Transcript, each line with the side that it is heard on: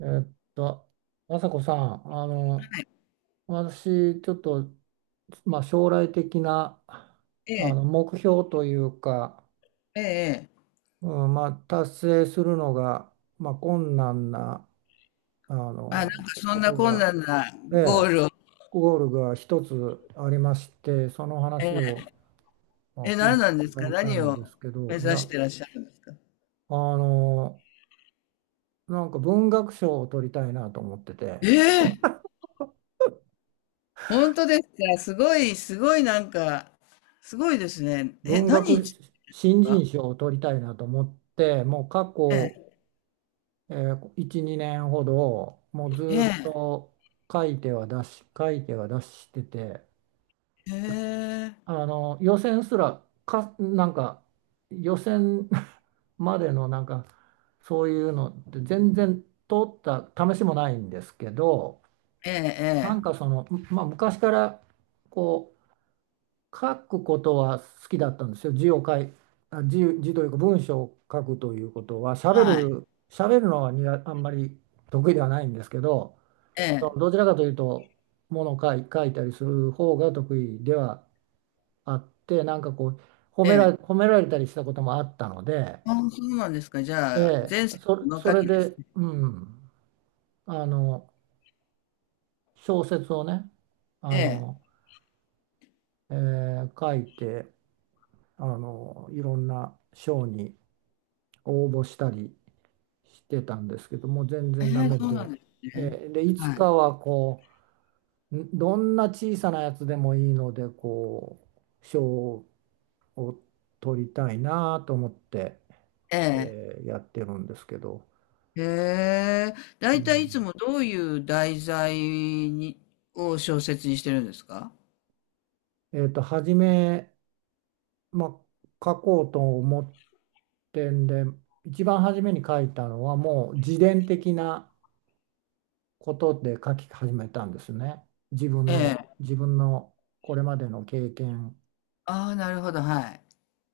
right: えーっと、朝子さん、私、ちょっと、まあ、将来的な、
left: ええ、
right: 目標というか、
left: ええええ。
right: うん、まあ、達成するのが、まあ、困難な、
left: あ、なんかそ
right: こ
left: んな
right: と
left: 困
right: が、
left: 難な
right: え
left: ゴ
right: え、
left: ールを。
right: ゴールが一つありまして、その話
left: ええ。
right: を、まあ、
left: え、
right: 聞い
left: 何
right: て
left: なんです
right: もら
left: か？
right: いたい
left: 何
right: んで
left: を
right: すけ
left: 目
right: ど、いや、
left: 指してらっしゃるんですか？
right: の、なんか文学賞を取りたいなと思ってて、
left: ええ、本当ですか？すごい、すごいなんか、すごいですね。え、
right: 文
left: 何
right: 学
left: 日です
right: 新人
left: か？
right: 賞を取りたいなと思って、もう過
left: え
right: 去、
left: え、
right: 1、2年ほど、もうずっ
left: え
right: と書いては出し、書いては出してて、
left: え、え、
right: 予選すらか、なんか予選 までのなんかそういうのって全然通った試しもないんですけど、
left: え
right: なん
left: え、
right: か
left: え、
right: その、まあ、昔からこ書くことは好きだったんですよ。字を書い、あ、字、字というか文章を書くということは、喋
left: はい、
right: る、喋るのはあんまり得意ではないんですけど、
left: え
right: そ
left: え、
right: のどちらかというと、ものを書いたりする方が得意ではあって、なんかこう、褒
left: え
right: められ、
left: え。
right: 褒められたりしたこともあったので、
left: ああ、そうなんですか。じ
right: え
left: ゃあ、
right: え、
left: 前世
right: そ、
left: の
right: そ
left: 書
right: れ
left: きです
right: で、
left: ね。
right: うん、あの、小説をね、あ
left: ええ、
right: の、え書いて、いろんな賞に、応募したりしてたんですけども全
left: え
right: 然ダ
left: え、
right: メ
left: そうなん
right: で、
left: ですね。
right: えでいつ
left: はい。
right: かはどんな小さなやつでもいいので賞を取りたいなと思って、
left: ええ。
right: えやってるんですけど、
left: へえ、だ
right: う
left: いたいいつ
right: ん
left: もどういう題材に、を小説にしてるんですか？
right: 初め、まあ、書こうと思ってんで一番初めに書いたのはもう自伝的なことで書き始めたんですね。自分
left: え
right: の
left: え。
right: これまでの経験
left: ああ、なるほど、はい。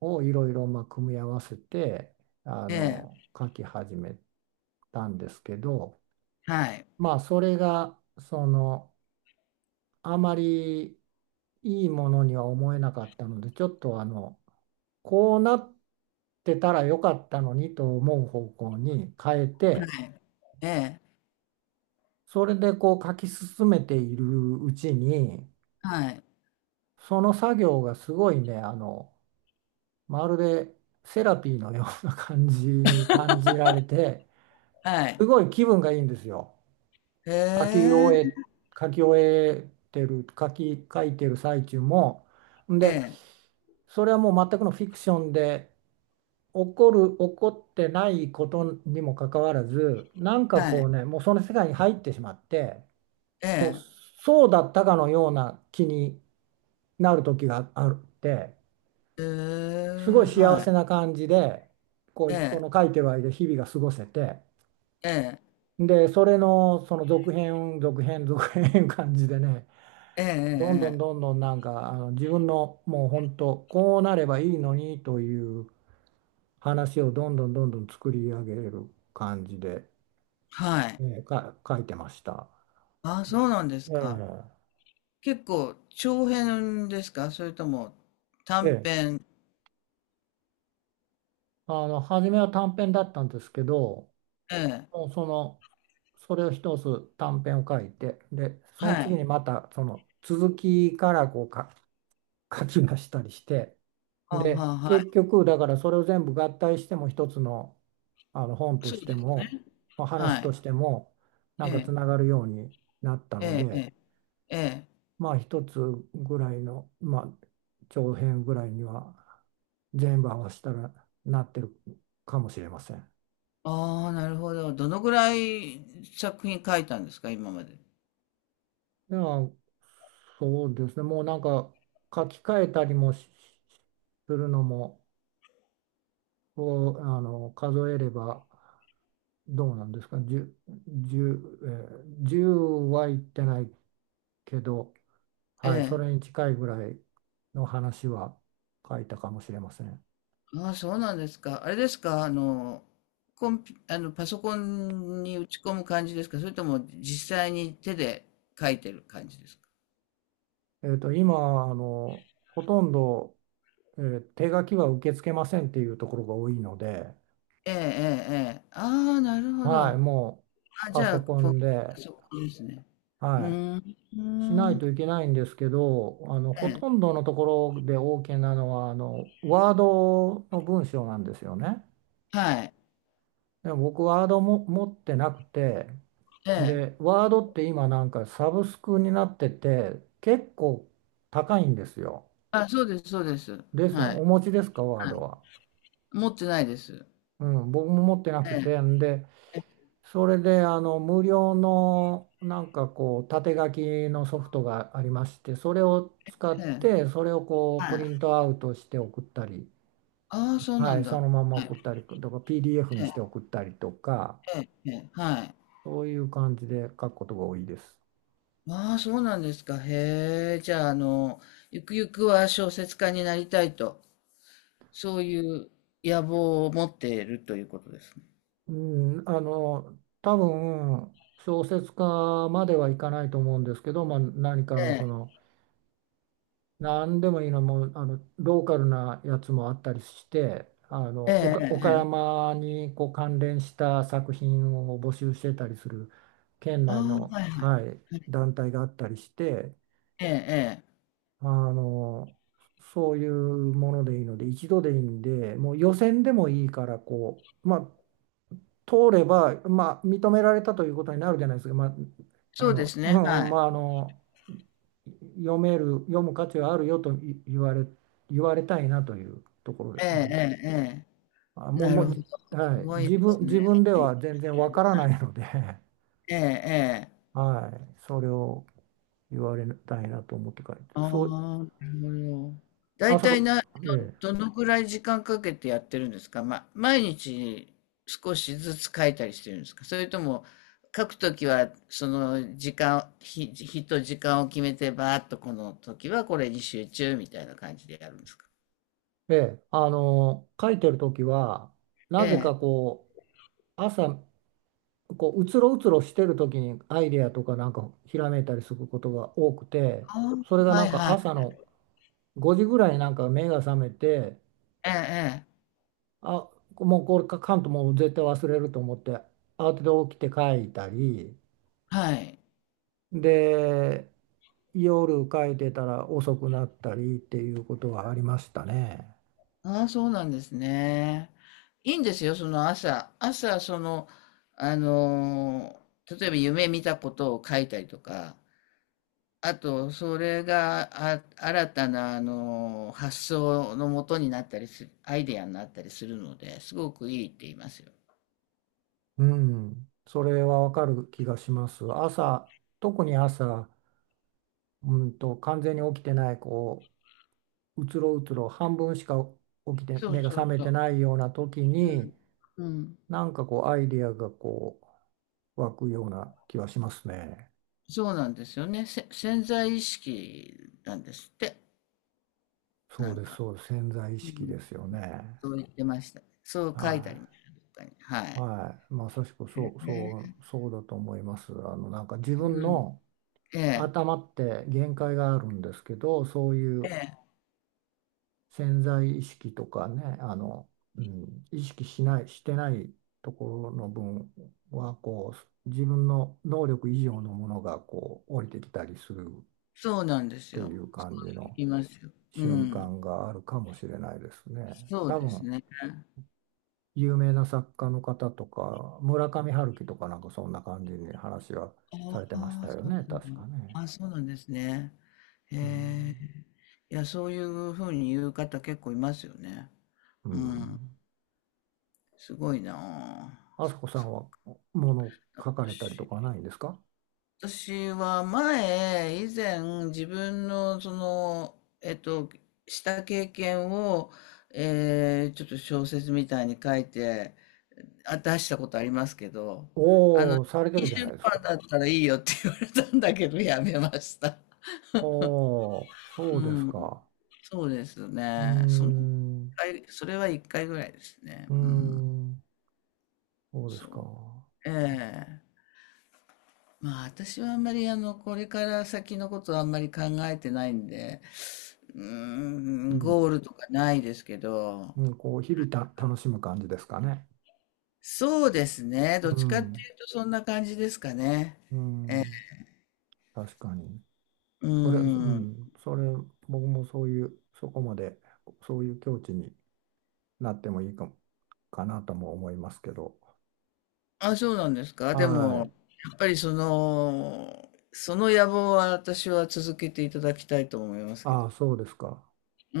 right: をいろいろまあ組み合わせて
left: ええ、
right: 書き始めたんですけど、
left: はい、
right: まあそれがそのあまりいいものには思えなかったので、ちょっとこうなってたらよかったのにと思う方向に変えて、
left: はい、ええ、
right: それでこう書き進めているうちに、
left: はい、
right: その作業がすごいね、まるでセラピーのような感じに感じられて、
left: はい。
right: すごい気分がいいんですよ。
left: へ
right: 書き終
left: え、
right: え、書き終えてる、書き、書いてる最中も。ん
left: え
right: で、
left: え、
right: それはもう全くのフィクションで、起こってないことにもかかわらず、なんか
left: は
right: こう
left: い、
right: ね、もうその世界に入ってしまって、
left: ええ、
right: そうだったかのような気になる時があって、
left: え
right: すごい
left: え、
right: 幸
left: は
right: せ
left: い、
right: な感じで、こ
left: え
right: う、その
left: え、
right: 書いてはいる日々が過ごせて、
left: ええ、
right: で、それのその続編感じでね、
left: ええ、
right: どんどん
left: え
right: ど
left: え、
right: んどんなんか、自分のもう本当、こうなればいいのにという話をどんどんどんどん作り上げる感じで、
left: はい。
right: えーか、書いてました。
left: ああ、
right: で
left: そうなんです
right: え
left: か。
right: え
left: 結構長編ですか、それとも短
right: ええ
left: 編？
right: 初めは短編だったんですけど、
left: ええ、
right: もうその、それを一つ短編を書いて、で、その
left: は
right: 次
left: い。
right: にまたその続きからこうか書き出したりして、
left: ああ、
right: で、
left: は
right: 結
left: い。
right: 局、だからそれを全部合体しても一つの、本と
left: そう
right: し
left: で
right: て
left: す
right: も、
left: ね。
right: まあ
left: は
right: 話と
left: い。
right: しても、な
left: え
right: んかつ
left: え、
right: ながるようになったの
left: ええ、え
right: で、
left: え、ええ。
right: まあ一つぐらいの、まあ長編ぐらいには全部合わせたらなってるかもしれません。
left: ああ、なるほど。どのぐらい作品書いたんですか、今まで。
right: いや、そうですね。もうなんか書き換えたりもしするのも、こう、数えればどうなんですか。十十えー10はいってないけど、
left: え
right: はい、そ
left: え。
right: れに近いぐらいの話は書いたかもしれません。
left: ああ、そうなんですか。あれですか、あの、コンピ、あの、パソコンに打ち込む感じですか、それとも実際に手で書いてる感じですか。
right: 今、ほとんど、手書きは受け付けませんっていうところが多いので、
left: ええ、ええ、ええ。ああ、なるほど。
right: はい、もう
left: あ、じ
right: パ
left: ゃ
right: ソ
left: あ、
right: コ
left: ポパ
right: ンで、
left: ソコンですね。うー
right: は
left: ん。う
right: い。し
left: ー
right: ない
left: ん、
right: といけないんですけど、
left: え
right: ほと
left: え。
right: んどのところで OK なのはワードの文章なんですよね。
left: はい。
right: でも僕ワードも持ってなくて、
left: ええ。
right: で、ワードって今なんかサブスクになってて結構高いんですよ。
left: あ、そうです、そうです。
right: ですね。
left: はい。
right: お持ちですか、ワー
left: は
right: ド
left: い。
right: は。
left: 持ってないです。
right: うん、僕も持ってなく
left: え
right: て、んで、
left: え、え
right: それで無料のなんかこう縦書きのソフトがありましてそれを
left: え、
right: 使っ
left: ええ、
right: てそれをこうプ
left: はい。
right: リントアウトして送ったり、
left: ああ、そうな
right: は
left: ん
right: い、そ
left: だ。
right: のまま
left: はい。
right: 送ったりとか PDF に
left: え
right: し
left: え、
right: て送ったりとか
left: ええ、ええ、はい。
right: そういう感じで書くことが多いです。
left: ああ、そうなんですか。へえ。じゃあ、ゆくゆくは小説家になりたいと、そういう野望を持っているということですね。
right: うん、多分小説家まではいかないと思うんですけど、まあ、何かの
left: え
right: その何でもいいの、もうローカルなやつもあったりして、
left: え、ええ、ええ、
right: 岡
left: ええ。
right: 山にこう関連した作品を募集してたりする県内
left: ああ、
right: の、
left: はいはい。
right: はい、団体があったりして、
left: ええ、ええ。
right: あのそういうものでいいので、一度でいいんで、もう予選でもいいから、こう、まあ、通れば、まあ、認められたということになるじゃないですか、まあ、
left: そうです
right: う
left: ね、
right: んうん、
left: は
right: ま
left: い。
right: あ、読める、読む価値はあるよと言われたいなというところで
left: え
right: す
left: え、え
right: ね。
left: え、え
right: あ、
left: え。な
right: も
left: る
right: う、
left: ほど。す
right: はい、
left: ごいです
right: 自
left: ね。
right: 分では全然わからないので、
left: ええ、ええ。
right: はい、それを言われたいなと思って書いてる、
left: ああ、
right: そう、
left: なるほど。
right: あ
left: 大
right: そ
left: 体
right: こ、
left: な、
right: え
left: どのくらい時間かけてやってるんですか？ま、毎日少しずつ書いたりしてるんですか？それとも書くときはその時間、日、日と時間を決めてバーッとこの時はこれに集中みたいな感じでやるんですか？
right: え、ええ、書いてるときは、
left: え
right: なぜか
left: え。
right: こう、朝、こう、うつろうつろしてるときにアイデアとかなんかひらめいたりすることが多くて、
left: あ
right: それが
left: あ、
right: な
left: は
right: ん
left: い
right: か
left: はい。
right: 朝の5時ぐらいになんか目が覚めて、
left: ええ、ええ。
right: あ、もうこれ書かんともう絶対忘れると思って慌てて起きて書いたり
left: はい。
right: で夜書いてたら遅くなったりっていうことはありましたね。
left: ああ、そうなんですね。いいんですよ、その朝。朝、その、あの例えば夢見たことを書いたりとか、あと、それが、あ、新たな、発想のもとになったりする、アイデアになったりするので、すごくいいって言いますよ。
right: うん、それはわかる気がします。朝、特に朝、うんと完全に起きてないこううつろうつろ半分しか起きて
left: そう
right: 目が
left: そ
right: 覚
left: う
right: め
left: そ
right: て
left: う。
right: ないような時
left: うん。
right: に
left: うん。
right: なんかこうアイディアがこう湧くような気はしますね。
left: そうなんですよね。潜在意識なんですって。
right: そ
left: な
right: う
left: ん
right: です、
left: か。
right: そうです、潜在意
left: う
right: 識
left: ん。
right: ですよね。
left: そう言ってました。そう書いてあ
right: は
left: りました。どっかに、は
right: い。
left: い。
right: はい。まさしくそう、そう、そうだと思います。なんか自分
left: うん。
right: の
left: ええ、
right: 頭って限界があるんですけど、そうい
left: え
right: う
left: え、
right: 潜在意識とかね、うん、意識しない、してないところの分は、こう、自分の能力以上のものが、こう、降りてきたりするっ
left: そうなんです
right: て
left: よ。
right: いう
left: そ
right: 感じ
left: う
right: の
left: 言いますよ。う
right: 瞬
left: ん。
right: 間があるかもしれないですね。
left: そう
right: 多
left: です
right: 分
left: ね。
right: 有名な作家の方とか、村上春樹とかなんかそんな感じに話は
left: あ
right: されてました
left: あ、
right: よ
left: そう
right: ね、
left: なん
right: 確か
left: だ。
right: ね。
left: あ、そうなんですね。へ
right: うん。
left: え。いや、そういうふうに言う方結構いますよね。
right: う
left: うん。
right: ん。
left: すごいな
right: あさこさんはもの
left: あ。
right: 書かれたりと
left: 私
right: かないんですか？
left: 私は前、以前、自分の、その、えっと、した経験を、ちょっと小説みたいに書いて、あ、出したことありますけど、
right: おおー、されて
left: いい
right: るじゃない
left: 出
right: です
left: 版
right: か。
left: だったらいいよって言われたんだけど、やめました。
right: おお、そう
left: う
right: です
left: ん。
right: か。
left: そうです
right: うー
left: ね。その一
right: ん。う
left: 回、それは一回ぐらいですね。
right: ー
left: うん。
right: ん。そうですか。
left: そう。ええ、まあ私はあんまり、あの、これから先のことはあんまり考えてないんで、う
right: う
left: ーん、ゴー
right: ん。
left: ルとかないですけど、
right: うん、こう、日々楽しむ感じですかね。
left: そうですね。
right: う
left: どっちかって
right: ん。
left: いうとそんな感じですかね。
right: うん。確かに。
left: う
right: それ、う
left: ん。
right: ん、それ、僕もそういう、そこまで、そういう境地になってもいいかも、かなとも思いますけど。
left: あ、そうなんですか。でも、
right: は
left: や
right: い。
left: っぱりその、その野望は私は続けていただきたいと思いますけ
right: あ
left: ど。
right: あ、そうですか。
left: う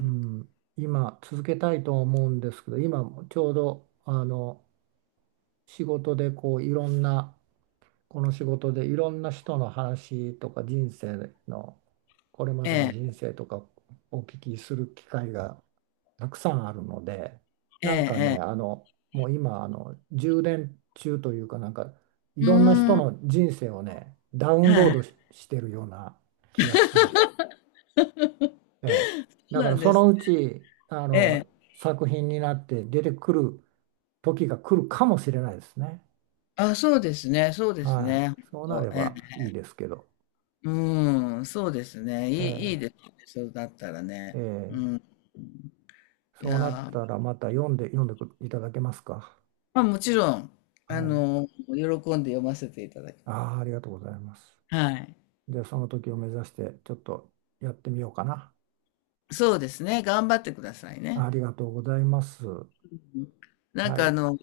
right: うん。今、続けたいとは思うんですけど、今、ちょうど、仕事で、こう、いろんな、この仕事で、いろんな人の話とか、人生の、これま
left: え
right: での人
left: え、
right: 生とか、お聞きする機会がたくさんあるので、
left: え
right: なんかね、
left: え、
right: もう今、充電中というか、なんか、い
left: ええ。う
right: ろんな人
left: ん。
right: の人生をね、ダウンロ
left: は
right: ード
left: い。
right: し、してるような気がしてます。ええ。
left: そ
right: だ
left: う
right: か
left: な
right: ら、
left: ん
right: そ
left: です。
right: のうち、
left: ええ。
right: 作品になって出てくる時が来るかもしれないですね。
left: あ、そうですね。そうです
right: は
left: ね。ほん
right: い。そうな
left: と、
right: れ
left: ええ、
right: ばいいですけど。
left: うーん、そうですね。いい
right: え
left: ですね、そうだったら
right: え。え
left: ね。う
right: え。
left: ん。い
right: そうなっ
left: や
right: た
left: ー、
right: ら、また読んでいただけますか。
left: ま、もちろん、
right: はい。
left: 喜んで読ませていただきます。
right: ああ、ありがとうございます。
left: はい。
right: で、その時を目指してちょっとやってみようかな。
left: そうですね、頑張ってください
right: あ
left: ね。
right: りがとうございます。
left: うん。なん
right: は
left: か、あ
right: い。
left: の、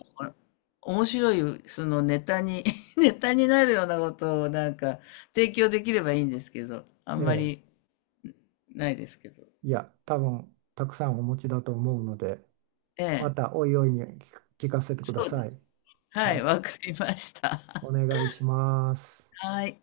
left: 面白いそのネタに、 ネタになるようなことをなんか提供できればいいんですけど、あ
right: え
left: んま
right: え、
left: りないですけど。
right: いや、多分たくさんお持ちだと思うので、
left: え
right: ま
left: え、
right: たおいおいに聞かせてくだ
left: そう
right: さ
left: です。
right: い。
left: は
right: は
left: い、
right: い。
left: わかりました。
right: お 願いします。
left: はい。